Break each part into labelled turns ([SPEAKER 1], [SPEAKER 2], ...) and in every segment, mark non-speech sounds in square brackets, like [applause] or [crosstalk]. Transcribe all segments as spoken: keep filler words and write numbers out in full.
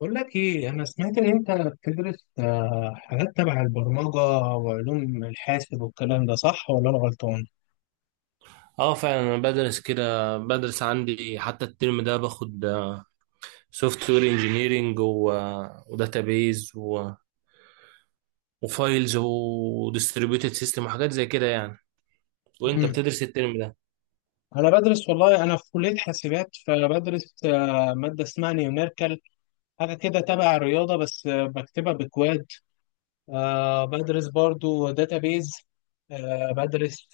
[SPEAKER 1] بقول لك ايه، انا سمعت ان انت بتدرس آه، حاجات تبع البرمجه وعلوم الحاسب والكلام، ده صح ولا انا غلطان؟
[SPEAKER 2] اه فعلا انا بدرس كده بدرس عندي حتى الترم ده باخد سوفت وير انجينيرنج وداتابيز وفايلز وديستريبيوتد سيستم وحاجات زي كده يعني. وانت
[SPEAKER 1] امم
[SPEAKER 2] بتدرس الترم ده؟
[SPEAKER 1] انا بدرس، والله انا في كليه حاسبات، فبدرس آه، ماده اسمها نيوميركال، حاجه كده تبع الرياضه، بس آه، بكتبها بكواد. آه، بدرس برضو داتابيز. آه، بدرس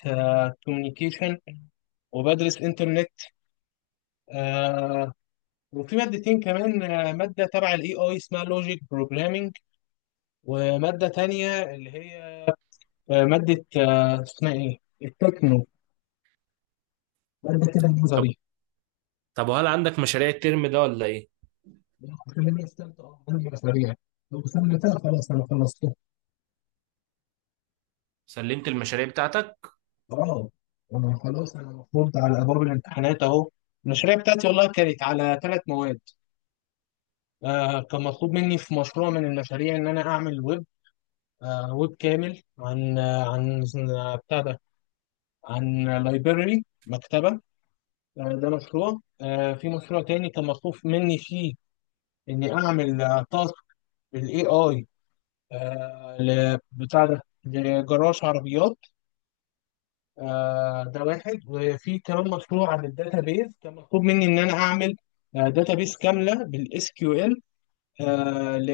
[SPEAKER 1] كوميونيكيشن، وبدرس انترنت. آه، وفي مادتين كمان، آه، ماده تبع الاي اي اسمها لوجيك بروجرامينج، وماده تانية اللي هي آه، مادة آه، اسمها إيه؟ التكنو، مادة كده
[SPEAKER 2] طب
[SPEAKER 1] نظري.
[SPEAKER 2] طب وهل عندك مشاريع الترم ده ولا ايه؟
[SPEAKER 1] خلينا في تالتة. أه عندي مشاريع، لو سلمتها خلاص أنا خلصت.
[SPEAKER 2] سلمت المشاريع بتاعتك؟
[SPEAKER 1] أه. أنا خلاص، أنا المفروض على أبواب الامتحانات أهو. المشاريع بتاعتي والله كانت على ثلاث مواد. آه كان مطلوب مني في مشروع من المشاريع إن أنا أعمل ويب، آه ويب كامل عن آه عن آه، بتاع ده عن لايبرري، مكتبة. آه ده مشروع. آه في مشروع تاني كان مطلوب مني فيه إني أعمل آه، تاسك بالاي اي، آه، ل- بتاع ده لجراج عربيات، آه، ده واحد. وفي كمان مشروع عن الداتا بيز كان مطلوب مني ان انا اعمل داتا بيز كامله بالاس كيو ال، آه، ل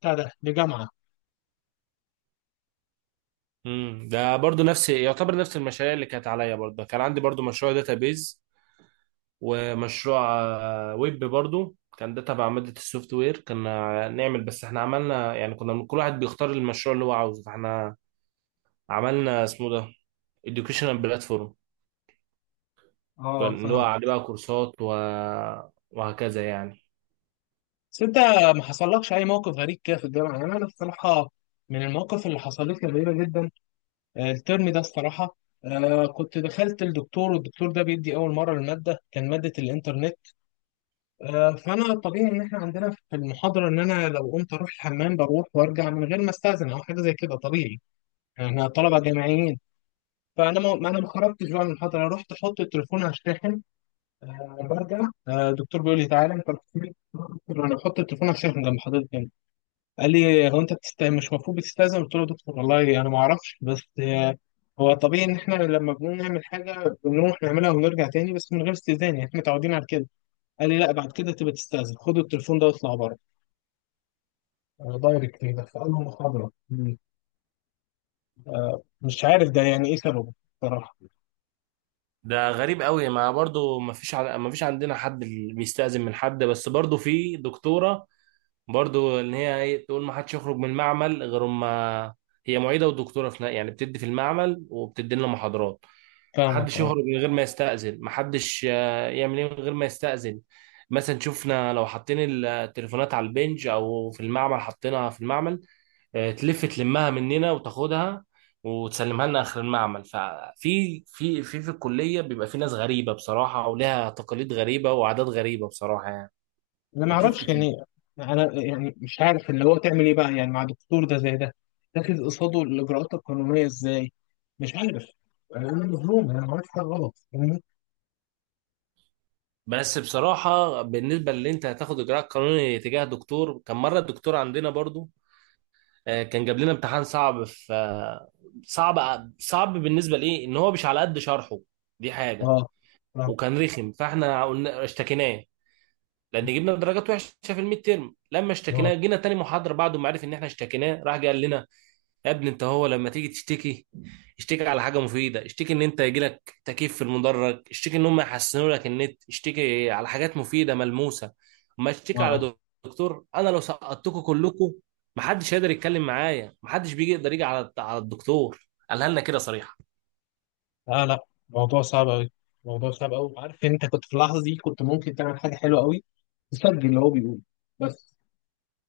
[SPEAKER 1] بتاع ده لجامعه.
[SPEAKER 2] امم ده برضو نفس يعتبر نفس المشاريع اللي كانت عليا برضه، كان عندي برضو مشروع داتابيز ومشروع آه، ويب برضو، كان ده تبع مادة السوفت وير كنا نعمل، بس احنا عملنا يعني كنا كل واحد بيختار المشروع اللي هو عاوزه، فاحنا عملنا اسمه ده educational platform، كان
[SPEAKER 1] اه،
[SPEAKER 2] اللي هو
[SPEAKER 1] فاهم.
[SPEAKER 2] عليه بقى كورسات و... وهكذا يعني.
[SPEAKER 1] بس انت ما حصلكش اي موقف غريب كده في الجامعه؟ يعني انا الصراحه من المواقف اللي حصلت لي غريبه جدا، آه، الترم ده الصراحه، آه، كنت دخلت الدكتور، والدكتور ده بيدي اول مره، الماده كان ماده الانترنت. آه، فانا طبيعي ان احنا عندنا في المحاضره، ان انا لو قمت اروح الحمام بروح وارجع من غير ما استاذن او حاجه زي كده، طبيعي يعني، احنا طلبه جامعيين. فانا ما ما انا ما خرجتش بقى من المحاضره، رحت احط التليفون هشتحن آه، برجع. آه، الدكتور بيقول لي تعالى انت رحت فين؟ قلت له انا بحط التليفون هشتحن جنب حضرتك هنا. قال لي هو انت بتست... مش المفروض بتستاذن؟ قلت له يا دكتور والله انا ما اعرفش، بس آه، هو طبيعي ان احنا لما بنقوم نعمل حاجه بنروح نعملها ونرجع تاني بس من غير استئذان، يعني احنا متعودين على كده. قال لي لا، بعد كده تبقى تستاذن، خد التليفون ده واطلع بره. آه، دايركت كده في أول محاضرة. مم. مش عارف ده يعني إيه سببه، بصراحة.
[SPEAKER 2] ده غريب قوي، ما برضو ما فيش ع... ما فيش عندنا حد اللي بيستأذن من حد، بس برضو في دكتورة برضو ان هي ايه تقول ما حدش يخرج من المعمل غير ما، هي معيده ودكتوره في نا- يعني بتدي في المعمل وبتدي لنا محاضرات، ما
[SPEAKER 1] فاهمك.
[SPEAKER 2] حدش
[SPEAKER 1] أه.
[SPEAKER 2] يخرج من غير ما يستأذن، ما حدش آه، يعمل ايه من غير ما يستأذن. مثلا شفنا لو حاطين التليفونات على البنج او في المعمل حاطينها في المعمل، آه، تلف تلمها مننا وتاخدها وتسلمها لنا اخر المعمل. ففي في في في الكليه بيبقى في ناس غريبه بصراحه، ولها تقاليد غريبه وعادات غريبه بصراحه يعني.
[SPEAKER 1] أنا ما
[SPEAKER 2] هتشوف
[SPEAKER 1] أعرفش
[SPEAKER 2] كتير.
[SPEAKER 1] يعني. أنا يعني مش عارف اللي هو تعمل إيه بقى يعني، مع دكتور ده زي ده تاخد قصاده الإجراءات القانونية إزاي؟ مش عارف. أنا مظلوم، أنا عملت حاجة غلط؟ فاهمني.
[SPEAKER 2] بس بصراحة بالنسبة للي انت هتاخد اجراء قانوني تجاه دكتور، كان مرة الدكتور عندنا برضو آه، كان جاب لنا امتحان صعب في آه، صعب صعب بالنسبة لإيه، ان هو مش على قد شرحه، دي حاجة.
[SPEAKER 1] أه. أه.
[SPEAKER 2] وكان رخم، فاحنا قلنا اشتكيناه لان جبنا درجات وحشة في الميد تيرم. لما اشتكيناه،
[SPEAKER 1] اه.
[SPEAKER 2] جينا تاني محاضرة بعد ما عرف ان احنا اشتكيناه، راح جه قال لنا يا ابني انت هو لما تيجي تشتكي اشتكي على حاجه مفيده، اشتكي ان انت يجيلك تكييف في المدرج، اشتكي ان هم يحسنوا لك النت، اشتكي على حاجات مفيده ملموسه، ما اشتكي
[SPEAKER 1] اه.
[SPEAKER 2] على دكتور. انا لو سقطتكم كلكم، محدش هيقدر يتكلم معايا، محدش بيجي يقدر يجي على على الدكتور، قالها لنا كده صريحه.
[SPEAKER 1] لا لا، موضوع صعب قوي، موضوع صعب قوي. عارف إن انت كنت في اللحظه دي كنت ممكن تعمل حاجه حلوه قوي، تسجل اللي هو بيقوله، بس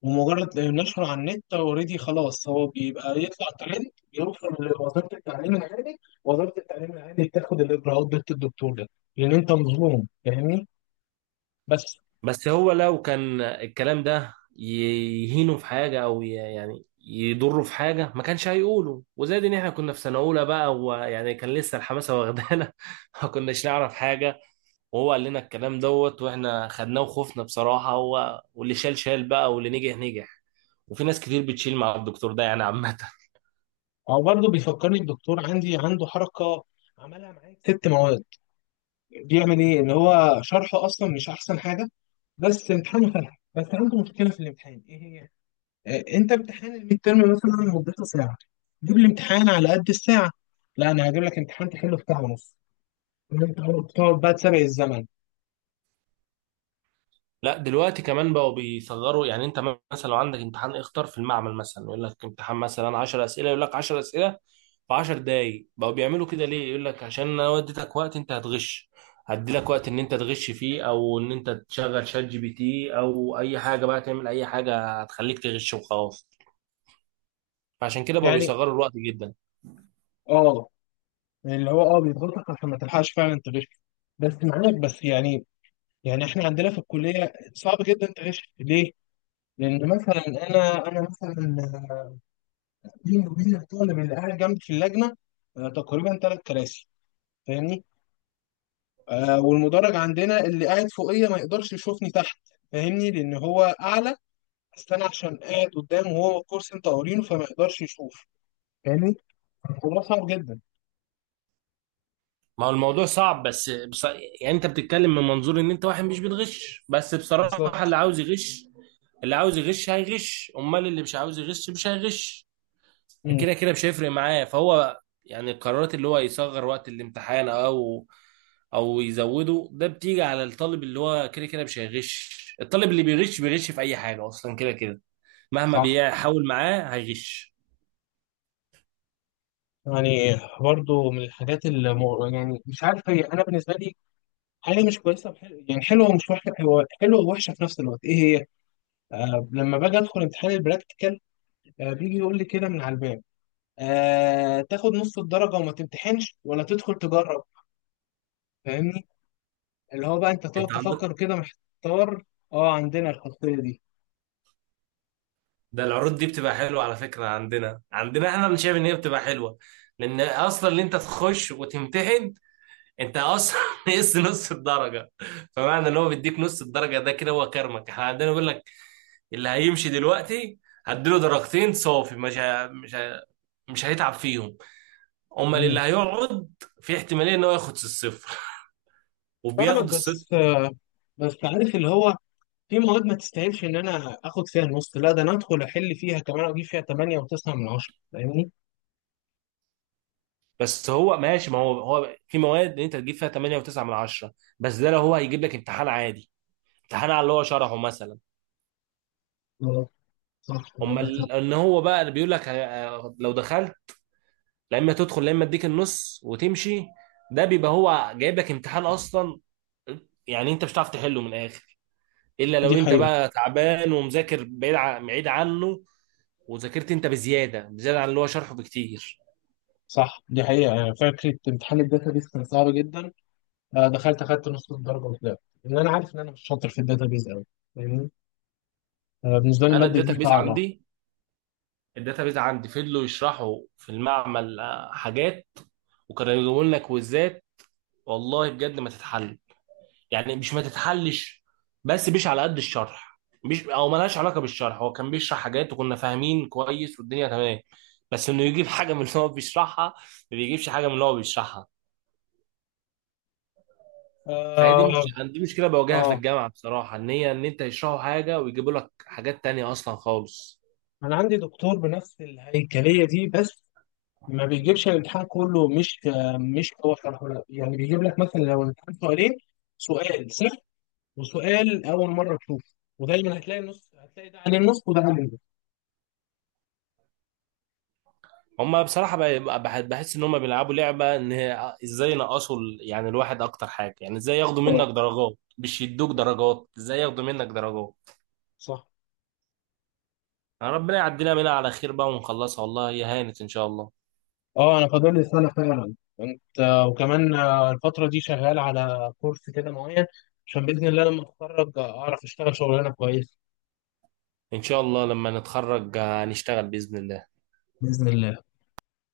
[SPEAKER 1] ومجرد نشره على النت اوريدي، خلاص هو بيبقى يطلع ترند، بيوصل لوزاره التعليم العالي، وزاره التعليم العالي بتاخد الاجراءات ضد الدكتور ده، لان انت مظلوم، فاهمني. بس.
[SPEAKER 2] بس هو لو كان الكلام ده يهينه في حاجه او ي- يعني يضره في حاجه ما كانش هيقوله. وزاد ان احنا كنا في سنه اولى بقى، ويعني كان لسه الحماسه واخدانا [laughs] ما كناش نعرف حاجه، وهو قال لنا الكلام دوت واحنا خدناه وخفنا بصراحة. هو واللي شال شال بقى واللي نجح نجح، وفي ناس كتير بتشيل مع الدكتور ده يعني عامة. [laughs]
[SPEAKER 1] او برضه بيفكرني الدكتور عندي، عنده حركه عملها معايا في ست مواد، بيعمل ايه ان هو شرحه اصلا مش احسن حاجه، بس امتحانه فلح، بس عنده مشكله في الامتحان، ايه هي؟ آه، انت امتحان الميد ترم مثلا مدته ساعه، جيب لي امتحان على قد الساعه، لا انا هجيب لك امتحان تحله في ساعه ونص، إن أنت بتقعد بقى تسابق الزمن.
[SPEAKER 2] لا دلوقتي كمان بقوا بيصغروا يعني. انت مثلا لو عندك امتحان اختار في المعمل، مثلا يقول لك امتحان مثلا عشرة اسئلة، يقول لك عشرة اسئلة في عشر دقايق. بقوا بيعملوا كده ليه؟ يقول لك عشان انا وديتك وقت انت هتغش، هدي لك وقت ان انت تغش فيه، او ان انت تشغل شات جي بي تي او اي حاجة بقى، تعمل اي حاجة هتخليك تغش وخلاص. فعشان كده بقوا
[SPEAKER 1] يعني.
[SPEAKER 2] بيصغروا الوقت جدا.
[SPEAKER 1] اه. يعني اللي هو اه بيضغطك عشان ما تلحقش فعلا تغش، بس معاك بس يعني. يعني احنا عندنا في الكليه صعب جدا تغش، ليه؟ لان مثلا انا انا مثلا، بيني وبين الطالب اللي قاعد جنبي في اللجنه آه، تقريبا ثلاث كراسي، فاهمني؟ آه والمدرج عندنا اللي قاعد فوقيه ما يقدرش يشوفني تحت، فاهمني؟ لان هو اعلى، بس انا عشان قاعد قدامه وهو الكرسي انت قارينه، فما يقدرش يشوف، فاهمني؟ الموضوع صعب جدا.
[SPEAKER 2] ما هو الموضوع صعب، بس بص... يعني انت بتتكلم من منظور ان انت واحد مش بتغش، بس بصراحة اللي
[SPEAKER 1] بالظبط.
[SPEAKER 2] عاوز يغش، اللي عاوز يغش هيغش، امال اللي مش عاوز يغش مش هيغش، كده كده مش هيفرق معاه. فهو يعني القرارات اللي هو يصغر وقت الامتحان او او يزوده، ده بتيجي على الطالب اللي هو كده كده مش هيغش. الطالب اللي بيغش بيغش في اي حاجة اصلا، كده كده مهما
[SPEAKER 1] صح.
[SPEAKER 2] بيحاول معاه هيغش.
[SPEAKER 1] يعني برضو من الحاجات اللي مو- يعني مش عارف هي، انا بالنسبه لي حاجه مش كويسه وحل- يعني حلوه ومش وحشه، هو حلوه ووحشه في نفس الوقت، ايه هي؟ آه لما باجي ادخل امتحان البراكتيكال، آه بيجي يقول لي كده من على الباب، آه تاخد نص الدرجه وما تمتحنش ولا تدخل تجرب، فاهمني. اللي هو بقى انت تقعد
[SPEAKER 2] انت عندك
[SPEAKER 1] تفكر كده محتار. اه، عندنا الخاصيه دي.
[SPEAKER 2] ده العروض دي بتبقى حلوة على فكرة. عندنا عندنا احنا مش شايف ان هي بتبقى حلوة، لان اصلا اللي انت تخش وتمتحن، انت اصلا [laughs] نقص نص الدرجة، فمعنى ان هو بيديك نص الدرجة ده كده هو كرمك. احنا عندنا بيقول لك اللي هيمشي دلوقتي هديله درجتين صافي، مش ه... مش ه... مش هيتعب فيهم. امال اللي
[SPEAKER 1] مم.
[SPEAKER 2] هيقعد، في احتمالية ان هو ياخد الصفر [laughs] وبياخد
[SPEAKER 1] فاهمك، بس
[SPEAKER 2] الصفر.
[SPEAKER 1] آه بس عارف اللي هو في مواد ما تستاهلش ان انا اخد فيها النص، لا ده انا ادخل احل فيها كمان واجيب فيها ثمانية و9 من عشرة، فاهمني؟
[SPEAKER 2] بس هو ماشي، ما هو هو في مواد انت تجيب فيها تمانية و9 من عشرة، بس ده لو هو هيجيب لك امتحان عادي، امتحان على اللي هو شرحه مثلا.
[SPEAKER 1] اه صح،
[SPEAKER 2] هم
[SPEAKER 1] عندك
[SPEAKER 2] ال-
[SPEAKER 1] حق.
[SPEAKER 2] ان هو بقى اللي بيقول لك ه- لو دخلت، لا اما تدخل لا اما اديك النص وتمشي، ده بيبقى هو جايب لك امتحان اصلا يعني انت مش هتعرف تحله من الاخر، الا لو
[SPEAKER 1] دي
[SPEAKER 2] انت
[SPEAKER 1] حقيقة.
[SPEAKER 2] بقى تعبان ومذاكر بعيد ع- بعيد عنه وذاكرت انت بزياده بزياده عن اللي هو شرحه بكتير.
[SPEAKER 1] صح، دي حقيقة. يعني فكرة امتحان الداتابيز كان صعب جدا، آه، دخلت أخدت نص الدرجة وطلعت، لأن أنا عارف إن أنا مش شاطر في الداتابيز أوي، فاهمني. آه، بالنسبة لي
[SPEAKER 2] انا
[SPEAKER 1] المادة دي
[SPEAKER 2] الداتابيز
[SPEAKER 1] صعبة.
[SPEAKER 2] عندي الداتابيز عندي فضلوا يشرحوا في المعمل آه، حاجات وكانوا يجيبوا لنا كويزات، والله بجد ما تتحل، يعني مش ما تتحلش بس مش على قد الشرح، مش او ملهاش علاقه بالشرح. هو كان بيشرح حاجات وكنا فاهمين كويس والدنيا تمام، بس انه يجيب [laughs] حاجه من اللي هو بيشرحها، ما بيجيبش حاجه من اللي هو بيشرحها. فهي دي
[SPEAKER 1] آه.
[SPEAKER 2] مش دي مشكله بواجهها في
[SPEAKER 1] آه.
[SPEAKER 2] الجامعه بصراحه، ان هي ان انت يشرحوا حاجه ويجيبوا لك حاجات تانية اصلا خالص.
[SPEAKER 1] أنا عندي دكتور بنفس الهيكلية دي، بس ما بيجيبش الامتحان كله، مش آه، مش هو شرحه، لا يعني بيجيب لك مثلا لو الامتحان سؤالين، سؤال، وسؤال اول مره تشوفه، ودايما هتلاقي النص هتلاقي، ده عن النص وده عن النص.
[SPEAKER 2] هما بصراحه ب- بح- بحس ان هما بيلعبوا لعبه ان هي ازاي ينقصوا ال- يعني الواحد اكتر حاجه، يعني ازاي ياخدوا منك
[SPEAKER 1] اه
[SPEAKER 2] درجات مش يدوك درجات، ازاي ياخدوا منك درجات.
[SPEAKER 1] صح.
[SPEAKER 2] ربنا يعدينا منها على خير بقى ونخلصها، والله هي هانت ان شاء الله.
[SPEAKER 1] اه، انا فاضل لي سنه فعلا. انت. وكمان آه، الفتره دي شغال على كورس كده معين، عشان باذن الله لما اتخرج اعرف اشتغل شغلانه كويسه.
[SPEAKER 2] ان شاء الله لما نتخرج آه، هنشتغل باذن الله.
[SPEAKER 1] باذن الله.